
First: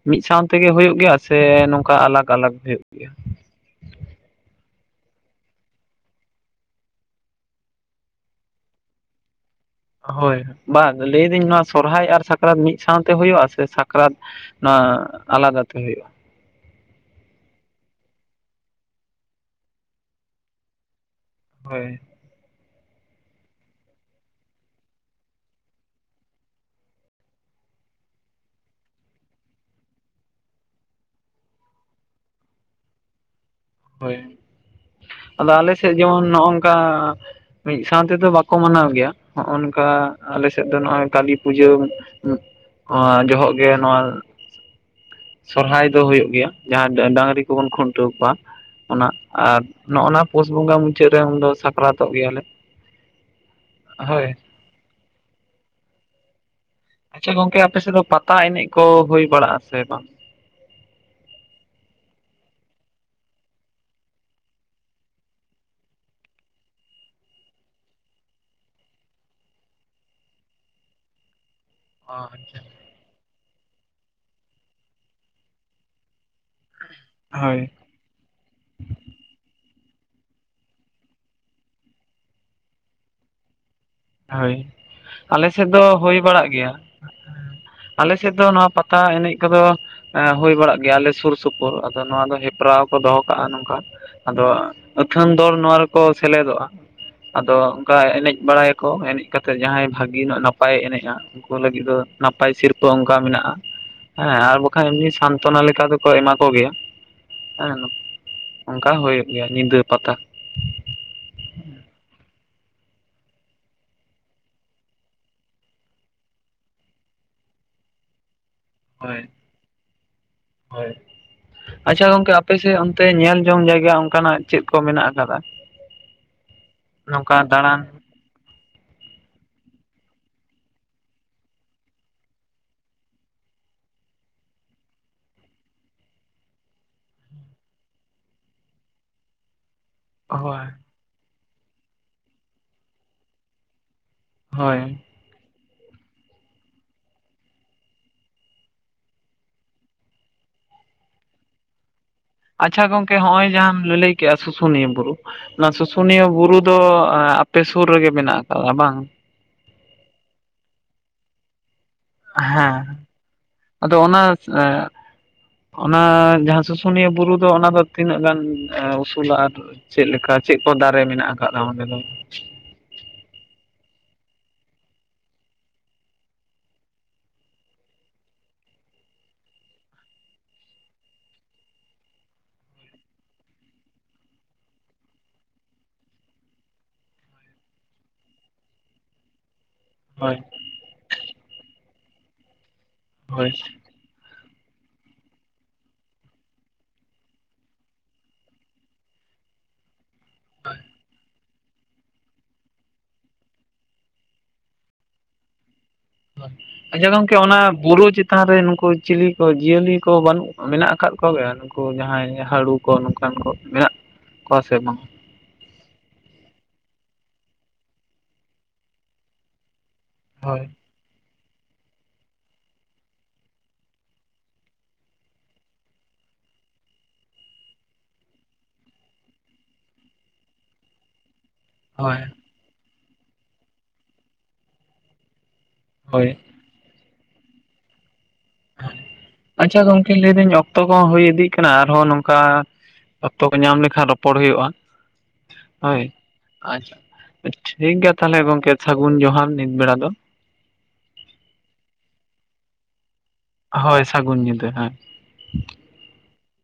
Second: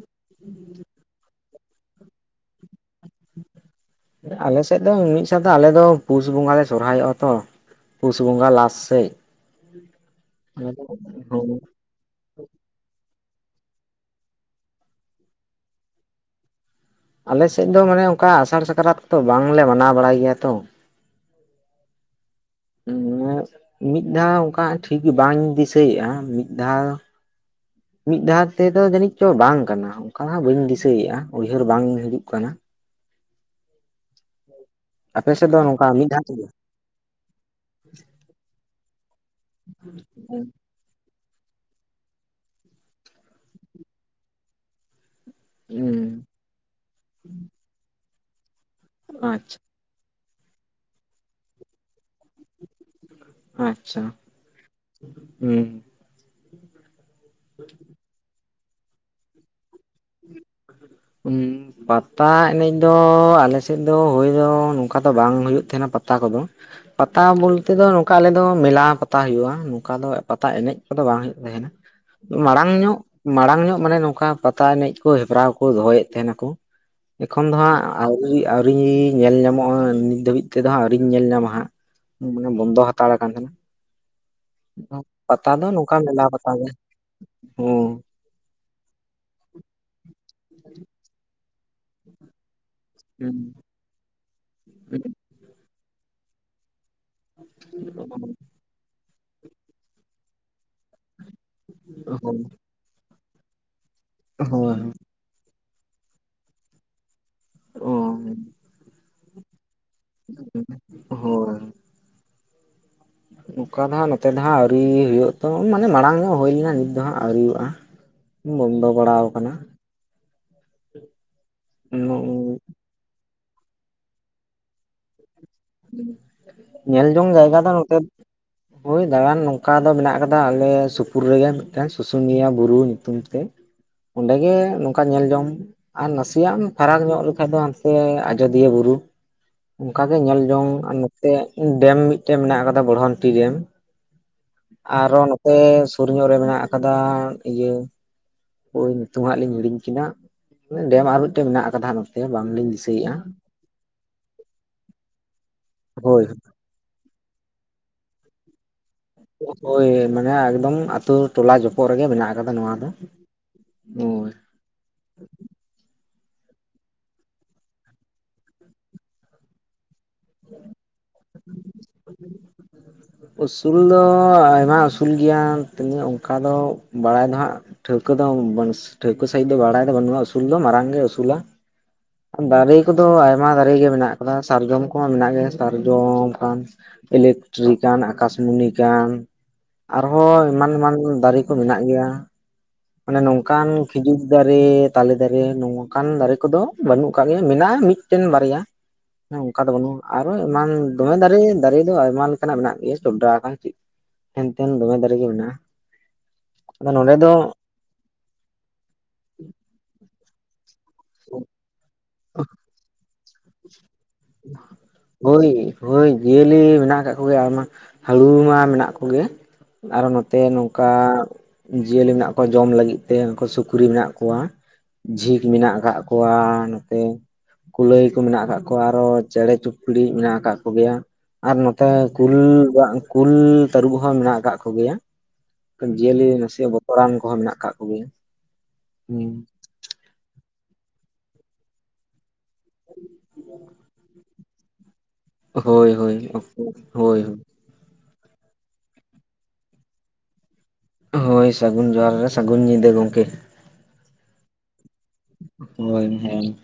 ᱢᱤᱫ ᱥᱟᱶ ᱛᱮᱜᱮ ᱦᱩᱭᱩᱜ ᱜᱮᱭᱟ ᱥᱮ ᱱᱚᱝᱠᱟ ᱟᱞᱟᱜᱽ ᱟᱞᱟᱜᱽ ᱦᱩᱭᱩᱜ ᱜᱮᱭᱟ? ᱟᱞᱮ ᱥᱮᱫ ᱫᱚ ᱢᱤᱫ ᱥᱟᱶᱛᱮ ᱟᱞᱮ ᱫᱚ ᱯᱩᱥ ᱵᱚᱸᱜᱟ ᱞᱮ ᱥᱚᱨᱦᱟᱭᱚᱜ-ᱟ ᱛᱚ, ᱯᱩᱥ ᱵᱚᱸᱜᱟ ᱞᱟᱥ ᱥᱮᱫ ᱾ ᱦᱳᱭ ᱵᱟᱝ ᱞᱟᱹᱭᱫᱟᱹᱧ ᱱᱚᱣᱟ ᱥᱚᱨᱦᱟᱭ ᱟᱨ ᱥᱟ ᱥᱟᱠᱨᱟᱛ ᱢᱤᱫ ᱥᱟᱶᱛᱮ ᱦᱩᱭᱩᱜ-ᱟ ᱥᱮ ᱥᱟᱠᱨᱟᱛ ᱱᱚᱣᱟ ᱟᱞᱟᱫᱟ ᱛᱮ ᱦᱩᱭᱩᱜ-ᱟ? ᱟᱞᱮᱥᱮᱫ ᱫᱚ ᱢᱟᱱᱮ ᱚᱱᱠᱟ ᱟᱥᱟᱲ ᱥᱟᱠᱨᱟᱛ ᱠᱚᱫᱚ ᱵᱟᱝᱞᱮ ᱢᱟᱱᱟᱣ ᱵᱟᱲᱟᱭ ᱜᱮᱭᱟ ᱛᱚ ᱾ ᱦᱳᱭ ᱢᱤᱫ ᱫᱷᱟᱣ ᱚᱱᱠᱟ ᱴᱷᱤᱠ ᱵᱟᱧ ᱫᱤᱥᱟᱹᱭᱮᱫ-ᱟ ᱢᱤᱫ ᱫᱷᱟᱣ ᱢᱤᱫ ᱫᱷᱟᱣ ᱛᱮᱫᱚ ᱡᱟᱹᱱᱤᱡ ᱪᱚ ᱵᱟᱝ ᱠᱟᱱᱟ ᱚᱱᱠᱟ ᱢᱟ ᱵᱟᱹᱧ ᱫᱤᱥᱟᱹᱭᱮᱫ-ᱟ ᱩᱭᱦᱟᱹᱨ ᱵᱟᱝ ᱦᱤᱡᱩᱜ ᱠᱟᱱᱟ ᱾ ᱦᱳᱭ ᱟᱯᱮ ᱟᱫᱚ ᱫᱚ ᱟᱞᱮ ᱱᱚᱝᱠᱟ ᱥᱮᱫ ᱢᱤᱫ ᱫᱷᱟᱣ ᱡᱮᱢᱚᱱ ᱛᱮᱜᱮ ᱱᱚᱜᱚᱝ ᱚᱱᱠᱟ ᱢᱤᱫ ᱥᱟᱶ ᱛᱮᱫᱚ ᱵᱟᱠᱚ ᱢᱟᱱᱟᱣ ᱜᱮᱭᱟ ᱦᱚᱜ-ᱚᱱᱠᱟ ᱟᱞᱮ ᱥᱮᱫ ᱫᱚ ᱱᱚᱜᱼᱚᱭ ᱠᱟᱹᱞᱤ ᱯᱩᱡᱟᱹ ᱡᱚᱦᱚᱜ ᱜᱮ ᱱᱚᱣᱟ ᱥᱚᱨᱦᱟᱭ ᱦᱩᱸ ᱫᱚ ᱦᱩᱭᱩᱜ ᱜᱮᱭᱟ ᱡᱟᱦᱟᱸ ᱰᱟᱹᱟᱝᱨᱤ ᱠᱚᱵᱚᱱ ᱠᱷᱩᱱᱴᱟᱹᱣ ᱠᱚᱣᱟ ᱚᱱᱟ ᱟᱪᱪᱷᱟ ᱟᱨ ᱱᱚᱜᱼᱱᱟ ᱯᱩᱥ ᱵᱚᱸᱜᱟ ᱢᱩᱪᱟᱹᱫ ᱨᱮ ᱩᱱ ᱫᱚ ᱥᱟᱠᱨᱟᱛᱚᱜ ᱜᱮᱭᱟᱞᱮ ᱟᱪᱪᱷᱟ ᱦᱳᱭ ᱦᱩᱸ ᱟᱪᱪᱷᱟ ᱜᱚᱝᱠᱮ ᱟᱯᱮ ᱥᱮᱫ ᱫᱚ ᱯᱟᱛᱟ ᱮᱱᱮᱡ ᱠᱚ ᱦᱩᱭ ᱵᱟᱲᱟᱜᱼᱟ ᱥᱮ ᱵᱟᱝ ᱦᱩᱸ ᱯᱟᱛᱟ ᱮᱱᱮᱡ ᱫᱚ ᱟᱞᱮᱥᱮᱫ ᱫᱚ ᱦᱩᱭ ᱫᱚ ᱱᱚᱝᱠᱟ ᱫᱚ ᱵᱟᱝ ᱦᱩᱭᱩᱜ ᱛᱟᱦᱮᱸᱱᱟ ᱯᱟᱛᱟ ᱠᱚᱫᱚ ᱯᱟᱛᱟ ᱵᱚᱞᱛᱮ ᱫᱚ ᱱᱚᱝᱠᱟ ᱟᱞᱮᱫᱚ ᱢᱮᱞᱟ ᱯᱟᱛᱟ ᱦᱩᱭᱩᱜᱼᱟ ᱱᱚᱝᱠᱟ ᱫᱚ ᱯᱟᱛᱟ ᱮᱱᱮᱡ ᱠᱚᱫᱚ ᱵᱟᱝ ᱦᱩᱭᱩᱜᱟ ᱦᱮᱸ ᱢᱟᱲᱟᱝ ᱧᱚᱜ ᱢᱟᱲᱟᱝ ᱧᱚᱜ ᱢᱟᱱᱮ ᱱᱚᱝᱠᱟ ᱯᱟᱛᱟ ᱮᱱᱮᱡ ᱠᱚ ᱦᱮᱯᱨᱟᱣ ᱠᱚ ᱫᱚᱦᱚᱭᱮᱫ ᱛᱟᱦᱮᱱᱟᱠᱚ ᱮᱠᱷᱚᱱ ᱫᱚ ᱦᱳᱭ ᱦᱟᱸᱜ ᱟᱹᱣᱨᱤ ᱟᱹᱣᱨᱤ ᱧᱮᱞ ᱧᱟᱢᱚᱜᱼᱟ ᱱᱤᱛ ᱫᱷᱟᱹᱵᱤᱡ ᱛᱮᱫᱚ ᱦᱟᱸᱜ ᱟᱹᱣᱨᱤᱧ ᱧᱮᱞ ᱧᱟᱢᱟ ᱦᱟᱸᱜ ᱢᱟᱱᱮ ᱵᱚᱱᱫᱚ ᱦᱟᱛᱟᱲᱮ ᱠᱟᱱ ᱛᱟᱦᱮᱱᱟ ᱦᱳᱭ ᱟᱞᱮ ᱯᱟᱛᱟ ᱥᱮᱫ ᱫᱚ ᱱᱚᱝᱠᱟ ᱦᱩᱭ ᱢᱮᱞᱟ ᱵᱟᱲᱟᱜ ᱯᱟᱛᱟ ᱜᱮ ᱜᱮᱭᱟ ᱟᱞᱮ ᱦᱩᱸ ᱟᱞᱮ ᱥᱮᱫ ᱫᱚ ᱱᱚᱣᱟ ᱯᱟᱛᱟ ᱮᱱᱮᱡ ᱠᱚᱫᱚ ᱦᱩᱭ ᱵᱟᱲᱟᱜ ᱜᱮᱭᱟ ᱟᱞᱮ ᱥᱩᱨ ᱥᱩᱯᱩᱨ ᱟᱫᱚ ᱱᱚᱣᱟ ᱫᱚ ᱦᱮᱯᱨᱟᱣ ᱠᱚ ᱫᱚᱦᱚ ᱠᱟᱜᱼᱟ ᱱᱚᱝᱠᱟ ᱟᱫᱚ ᱦᱳᱭ ᱟᱹᱛᱷᱟᱹᱱ ᱫᱚᱞ ᱱᱚᱣᱟ ᱨᱮᱠᱚ ᱥᱮᱞᱮᱫᱚᱜᱼᱟ ᱟᱫᱚ ᱚᱱᱠᱟ ᱮᱱᱮᱡ ᱵᱟᱲᱟᱭᱟᱠᱚ ᱮᱱᱮᱡ ᱠᱟᱛᱮ ᱡᱟᱦᱟᱸᱭ ᱵᱷᱟᱹᱜᱤ ᱧᱚᱜ ᱱᱟᱯᱟᱭᱮ ᱮᱱᱮᱡᱼᱟ ᱞᱟᱹᱜᱤᱫ ᱫᱚ ᱱᱟᱯᱟᱭ ᱥᱤᱨᱯᱟᱹ ᱚᱱᱠᱟ ᱢᱮᱱᱟᱜᱼᱟ ᱦᱮᱸ ᱟᱨ ᱦᱳᱭ ᱵᱟᱠᱷᱟᱱ ᱩᱱᱤ ᱥᱟᱱ ᱡᱚᱛᱚᱱᱟ ᱞᱮᱠᱟ ᱫᱚᱠᱚ ᱮᱢᱟ ᱠᱚ ᱜᱮᱭᱟ ᱦᱮᱸ ᱚᱱᱠᱟ ᱦᱩᱭᱩᱜ ᱜᱮᱭᱟ ᱧᱤᱫᱟᱹ ᱯᱟᱛᱟ ᱦᱳᱭ ᱱᱚᱝᱠᱟ ᱫᱚ ᱦᱟᱸᱟᱜ ᱱᱚᱛᱮ ᱫᱚ ᱦᱟᱸᱟᱜ ᱟᱹᱣᱨᱤ ᱦᱩᱭᱩᱜᱼᱟ ᱛᱚ ᱢᱟᱱᱮ ᱢᱟᱲᱟᱝ ᱧᱚᱜ ᱦᱩᱭ ᱞᱮᱱᱟ ᱱᱤᱛ ᱫᱚ ᱦᱟᱸᱜ ᱟᱹᱣᱨᱤ ᱦᱩᱭᱩᱜᱼᱟ᱾ [unintelligible] [unintelligible] ᱦᱳᱭ, ᱦᱳᱭ ᱟᱪᱪᱷᱟ ᱜᱚᱝᱠᱮ ᱟᱯᱮ ᱥᱮᱫ ᱚᱱᱛ ᱛᱮ ᱧᱮᱞ ᱡᱚᱝ ᱡᱟᱭᱜᱟ ᱚᱱᱠᱟᱱᱟᱜ ᱪᱮᱫ ᱠᱚ ᱢᱮᱱᱟᱜ ᱟᱠᱟᱫᱟ ᱧᱮᱞ ᱡᱚᱝ ᱱᱚᱝᱠᱟ ᱡᱟᱭᱜᱟ ᱫᱚ ᱫᱟᱬᱟᱱ ᱱᱚᱛᱮ ᱦᱳᱭ ᱫᱟᱬᱟᱱ ᱱᱚᱝᱠᱟ ᱫᱚ ᱢᱮᱱᱟᱜ ᱟᱠᱟᱫᱟ ᱟᱞᱮ ᱥᱩᱯᱩᱨ ᱨᱮᱜᱮ ᱢᱤᱫᱴᱮᱱ ᱥᱩᱥᱩᱱᱤᱭᱟᱹ ᱵᱩᱨᱩ ᱧᱩᱛᱩᱢ ᱛᱮ ᱚᱸᱰᱮᱜᱮ ᱱᱚᱝᱠᱟ ᱧᱮᱞ ᱡᱚᱝ ᱟᱨ ᱱᱟᱥᱤᱭᱟᱜ ᱮᱢ ᱯᱷᱟᱨᱟᱠ ᱧᱚᱜ ᱞᱮᱠᱷᱟᱡ ᱫᱚ ᱦᱟᱱᱛᱮ ᱟᱡᱚᱫᱤᱭᱟᱹ ᱵᱩᱨᱩ ᱚᱱᱠᱟᱜᱮ ᱧᱮᱞ ᱦᱳᱭ ᱡᱚᱝ ᱟᱨ ᱱᱚᱛᱮ ᱰᱮᱢ ᱢᱤᱫᱴᱮᱡ ᱢᱮᱱᱟᱜ ᱟᱠᱟᱫᱟ ᱵᱚᱲᱦᱚᱱᱴᱤ ᱰᱮᱢ ᱦᱳᱭ ᱟᱨᱚ ᱥᱮ ᱥᱩᱨ ᱧᱚᱜ ᱨᱮ ᱢᱮᱱᱟᱜ ᱟᱠᱟᱫᱟ ᱤᱭᱟᱹ ᱦᱳᱭ ᱧᱤᱛᱩᱢ ᱦᱟᱸᱜ ᱞᱤᱧ ᱦᱤᱲᱤᱧ ᱠᱮᱫᱟ ᱰᱮᱢ ᱟᱨ ᱢᱤᱫᱴᱮᱱ ᱢᱮᱱᱟᱜ ᱟᱠᱟᱫᱟ ᱵᱟᱝᱞᱤᱧ ᱟᱪᱪᱷᱟ ᱫᱤᱥᱟᱹᱭᱮᱫᱼᱟ ᱜᱚᱝᱠᱮ ᱦᱚᱸᱜᱼᱚᱭ ᱡᱟᱦᱟᱸᱢ ᱞᱟᱹᱞᱟᱹᱭ ᱠᱮᱜᱼᱟ ᱥᱩᱥᱩᱱᱤᱭᱟᱹ ᱵᱩᱨᱩ ᱚᱱᱟ ᱦᱳᱭ ᱥᱩᱥᱩᱱᱤᱭᱟᱹ ᱵᱩᱨᱩ ᱫᱚ ᱟᱯᱮ ᱥᱩᱨ ᱨᱮᱜᱮ ᱢᱮᱱᱟᱜ ᱟᱠᱟᱫᱼᱟ ᱵᱟᱝ? ᱦᱳᱭ ᱢᱟᱱᱮ ᱮᱠᱫᱚᱢ ᱟᱛᱳ ᱴᱚᱞᱟ ᱡᱚᱯ ᱯᱚᱨᱮ ᱜᱮ ᱢᱮᱱᱟᱜ ᱟᱠᱟᱫᱟ ᱱᱚᱣᱟ ᱫᱚ ᱦᱩ ᱮᱸᱜ ᱚᱱᱟ ᱡᱟᱦᱟᱸ ᱥᱩᱥᱩᱱᱤᱭᱟᱹ ᱵᱩᱨᱩ ᱫᱚ ᱚᱱᱟ ᱫᱚ ᱛᱤᱱᱟᱹᱜ ᱜᱟᱱ ᱩᱥᱩᱞᱟ ᱟᱨ ᱪᱮᱫ ᱞᱮᱠᱟ ᱪᱮᱫ ᱠᱚ ᱫᱟᱨᱮ ᱢᱮᱱᱟᱜ ᱟᱠᱟᱫᱼᱟ ᱚᱸᱰᱮ ᱫᱚ? ᱸ [inaudible] ᱩᱥᱩᱞ ᱫᱚ ᱟᱭᱢᱟ ᱩᱥᱩᱞ ᱜᱮᱭᱟ ᱛᱚᱵᱮ ᱚᱱᱠᱟ ᱫᱚ ᱵᱟᱲᱟᱭ ᱫᱚ ᱦᱟᱜ, ᱴᱷᱟᱹᱣᱠᱟᱹ ᱫᱚ ᱴᱷᱟᱹᱣᱠᱟᱹ ᱥᱟᱺᱤᱡ ᱫᱚ ᱵᱟᱲᱟᱭ ᱫᱚ ᱵᱟᱹᱱᱩᱜᱼᱟ ᱩᱥᱩᱞ ᱫᱚ ᱢᱟᱨᱟᱝ ᱜᱮ ᱩᱥᱩᱞᱟ᱾ ᱫᱟᱨᱤ ᱠᱚᱫᱚ ᱟᱭᱢᱟ ᱫᱟᱨᱤ ᱜᱮ ᱢᱮᱱᱟᱜ ᱟᱠᱟᱫᱟ ᱥᱟᱨᱡᱚᱢ ᱠᱚᱦᱚᱸ ᱢᱮᱱᱟᱜ ᱜᱮᱭᱟ ᱥᱟᱨᱡᱚᱢ ᱠᱟᱱ ᱤᱞᱮᱠᱴᱨᱤᱠᱟᱱ, ᱟᱠᱟᱥᱢᱩᱱᱤ ᱠᱟᱱ, ᱦᱳᱭ ᱟᱨᱦᱚᱸ ᱮᱢᱟᱱ ᱮᱢᱟᱱ ᱫᱟᱨᱤ ᱠᱚ ᱢᱮᱱᱟᱜ ᱜᱮᱭᱟ ᱢᱟᱱᱮ ᱦᱳᱭ ᱱᱚᱝᱠᱟᱱ ᱠᱷᱤᱡᱩᱨ ᱫᱟᱨᱤ, ᱛᱟᱞᱮ ᱫᱟᱨᱤ, ᱱᱚᱝᱠᱟᱱ ᱫᱟᱨᱤ ᱠᱚᱫᱚ ᱵᱟᱹᱱᱩᱜ ᱟᱠᱟᱫ ᱜᱮᱭᱟ ᱢᱮᱱᱟᱜᱼᱟ ᱢᱤᱫᱴᱮᱱ ᱵᱟᱨᱭᱟ ᱦᱮᱸ ᱚᱱᱠᱟ ᱫᱚ ᱵᱟᱹᱱᱩᱜᱼᱟ ᱟᱨᱚ ᱮᱢᱟᱱ ᱫᱚᱢᱮ ᱫᱟᱨᱤ ᱫᱟᱨᱤ ᱫᱚ ᱟᱭᱢᱟ ᱞᱮᱠᱟᱱᱟᱜ ᱢᱮᱱᱟᱜ ᱜᱮᱭᱟ ᱪᱚᱰᱨᱟ ᱟᱠᱟᱱ ᱪᱮᱫ ᱦᱮᱱᱛᱮᱱ ᱫᱚᱢᱮ ᱫᱟᱨᱤ ᱜᱮ ᱢᱮᱱᱟᱜᱼᱟ ᱟᱫᱚ ᱟᱪᱪᱷᱟ ᱱᱚᱰᱮ ᱫᱚ ᱜᱚᱝᱠᱮ ᱚᱱᱟ ᱵᱩᱨᱩ ᱪᱮᱛᱟᱱ ᱨᱮ ᱱᱩᱠᱩ ᱪᱤᱞᱤ ᱠᱚ ᱡᱤᱭᱟᱹᱞᱤ ᱠᱚ ᱵᱟᱹᱱᱩᱜ ᱢᱮᱱᱟᱜ ᱟᱠᱟᱫ ᱠᱚ ᱜᱮᱭᱟ ᱱᱩᱠᱩ ᱡᱟᱦᱟᱸᱭ ᱦᱟᱹᱬᱩ ᱠᱚ ᱱᱚᱝᱠᱟᱱ ᱠᱚ ᱢᱮᱱᱟᱜ ᱠᱚᱣᱟ ᱥᱮ ᱵᱟᱝ? ᱦᱳᱭ ᱦᱳᱭ ᱡᱤᱭᱟᱹᱞᱤ ᱢᱮᱱᱟᱜ ᱟᱠᱟᱜ ᱠᱚ ᱜᱮᱭᱟ ᱟᱨᱢᱟ ᱦᱟᱹᱬᱩ ᱢᱟ ᱢᱮᱱᱟᱜ ᱠᱚᱜᱮ, ᱟᱨᱚ ᱱᱚᱛᱮ ᱦᱳᱭ ᱱᱚᱝᱠᱟ, ᱡᱤᱭᱟᱹᱞᱤ ᱢᱮᱱᱟᱜ ᱠᱚᱣᱟ ᱡᱚᱢ ᱞᱟᱹᱜᱤᱫ ᱛᱮ ᱩᱱᱠᱩ ᱥᱩᱠᱨᱤ ᱢᱮᱱᱟᱜ ᱠᱚᱣᱟ᱾ ᱡᱷᱤᱠ ᱢᱮᱱᱟᱜ ᱟᱠᱟᱜ ᱠᱚᱣᱟ, ᱱᱚᱛᱮ ᱠᱩᱞᱟᱹᱭ ᱠᱚ ᱢᱮᱱᱟᱜ ᱟᱠᱟᱜ ᱠᱚᱣᱟ, ᱛᱚ ᱪᱮᱬᱮ ᱪᱩᱯᱲᱤ ᱢᱮᱱᱟᱜ ᱟᱠᱟᱫ ᱠᱚ ᱜᱮᱭᱟ, ᱟᱨ ᱱᱚᱛᱮ ᱦᱳᱭ ᱠᱩᱞ ᱠᱩᱞ ᱛᱟᱹᱨᱩᱵ ᱦᱚᱸ ᱢᱮᱱᱟᱜ ᱟᱠᱟᱫ ᱠᱚ ᱜᱮᱭᱟ, ᱡᱤᱭᱟᱹᱞᱤ ᱦᱳᱭ ᱱᱟᱥᱮᱭᱟᱜ ᱵᱚ ᱛᱚᱨᱟᱱ ᱠᱚᱦᱚᱸ ᱢᱮᱱᱟᱜ ᱠᱟᱜ ᱠᱚ ᱜᱮᱭᱟ ᱦᱩᱸ᱾ ᱟᱪᱪᱷᱟ ᱜᱚᱢᱠᱮ ᱞᱟᱹᱭᱫᱟᱹᱧ ᱚᱠᱛᱚ ᱠᱚᱦᱚᱸ ᱦᱩᱭ ᱤᱫᱤᱜ ᱠᱟᱱᱟ ᱟᱨᱦᱚᱸ ᱱᱚᱝᱠᱟ ᱚᱠᱛᱚ ᱠᱚ ᱧᱟᱢ ᱞᱮᱠᱷᱟᱱ ᱨᱚ ᱯᱚᱲ ᱦᱩᱭᱩᱜ-ᱟ᱾ ᱦᱳᱭ ᱦᱳᱭ ᱦᱳᱭ ᱦᱳᱭ ᱴᱷᱤᱠ ᱜᱮᱭᱟ ᱛᱟᱦᱚᱞᱮ ᱜᱚᱝᱠᱮ ᱥᱟᱹᱜᱩᱱ ᱡᱚᱦᱟᱨ ᱱᱤᱛ ᱵᱮᱲᱟ ᱫᱚ᱾ ᱦᱳᱭ ᱥᱟᱹᱜᱩᱱ ᱡᱚᱦᱟᱨ ᱜᱮ ᱥᱟᱹᱜᱩᱱ ᱧᱤᱫᱟᱹ ᱜᱚᱝᱠᱮ᱾ ᱦᱳᱭ ᱥᱟᱹᱜᱩᱱ ᱧᱤᱫᱟᱹ ᱦᱮᱸ᱾ ᱦᱳᱭ ᱦᱳᱭ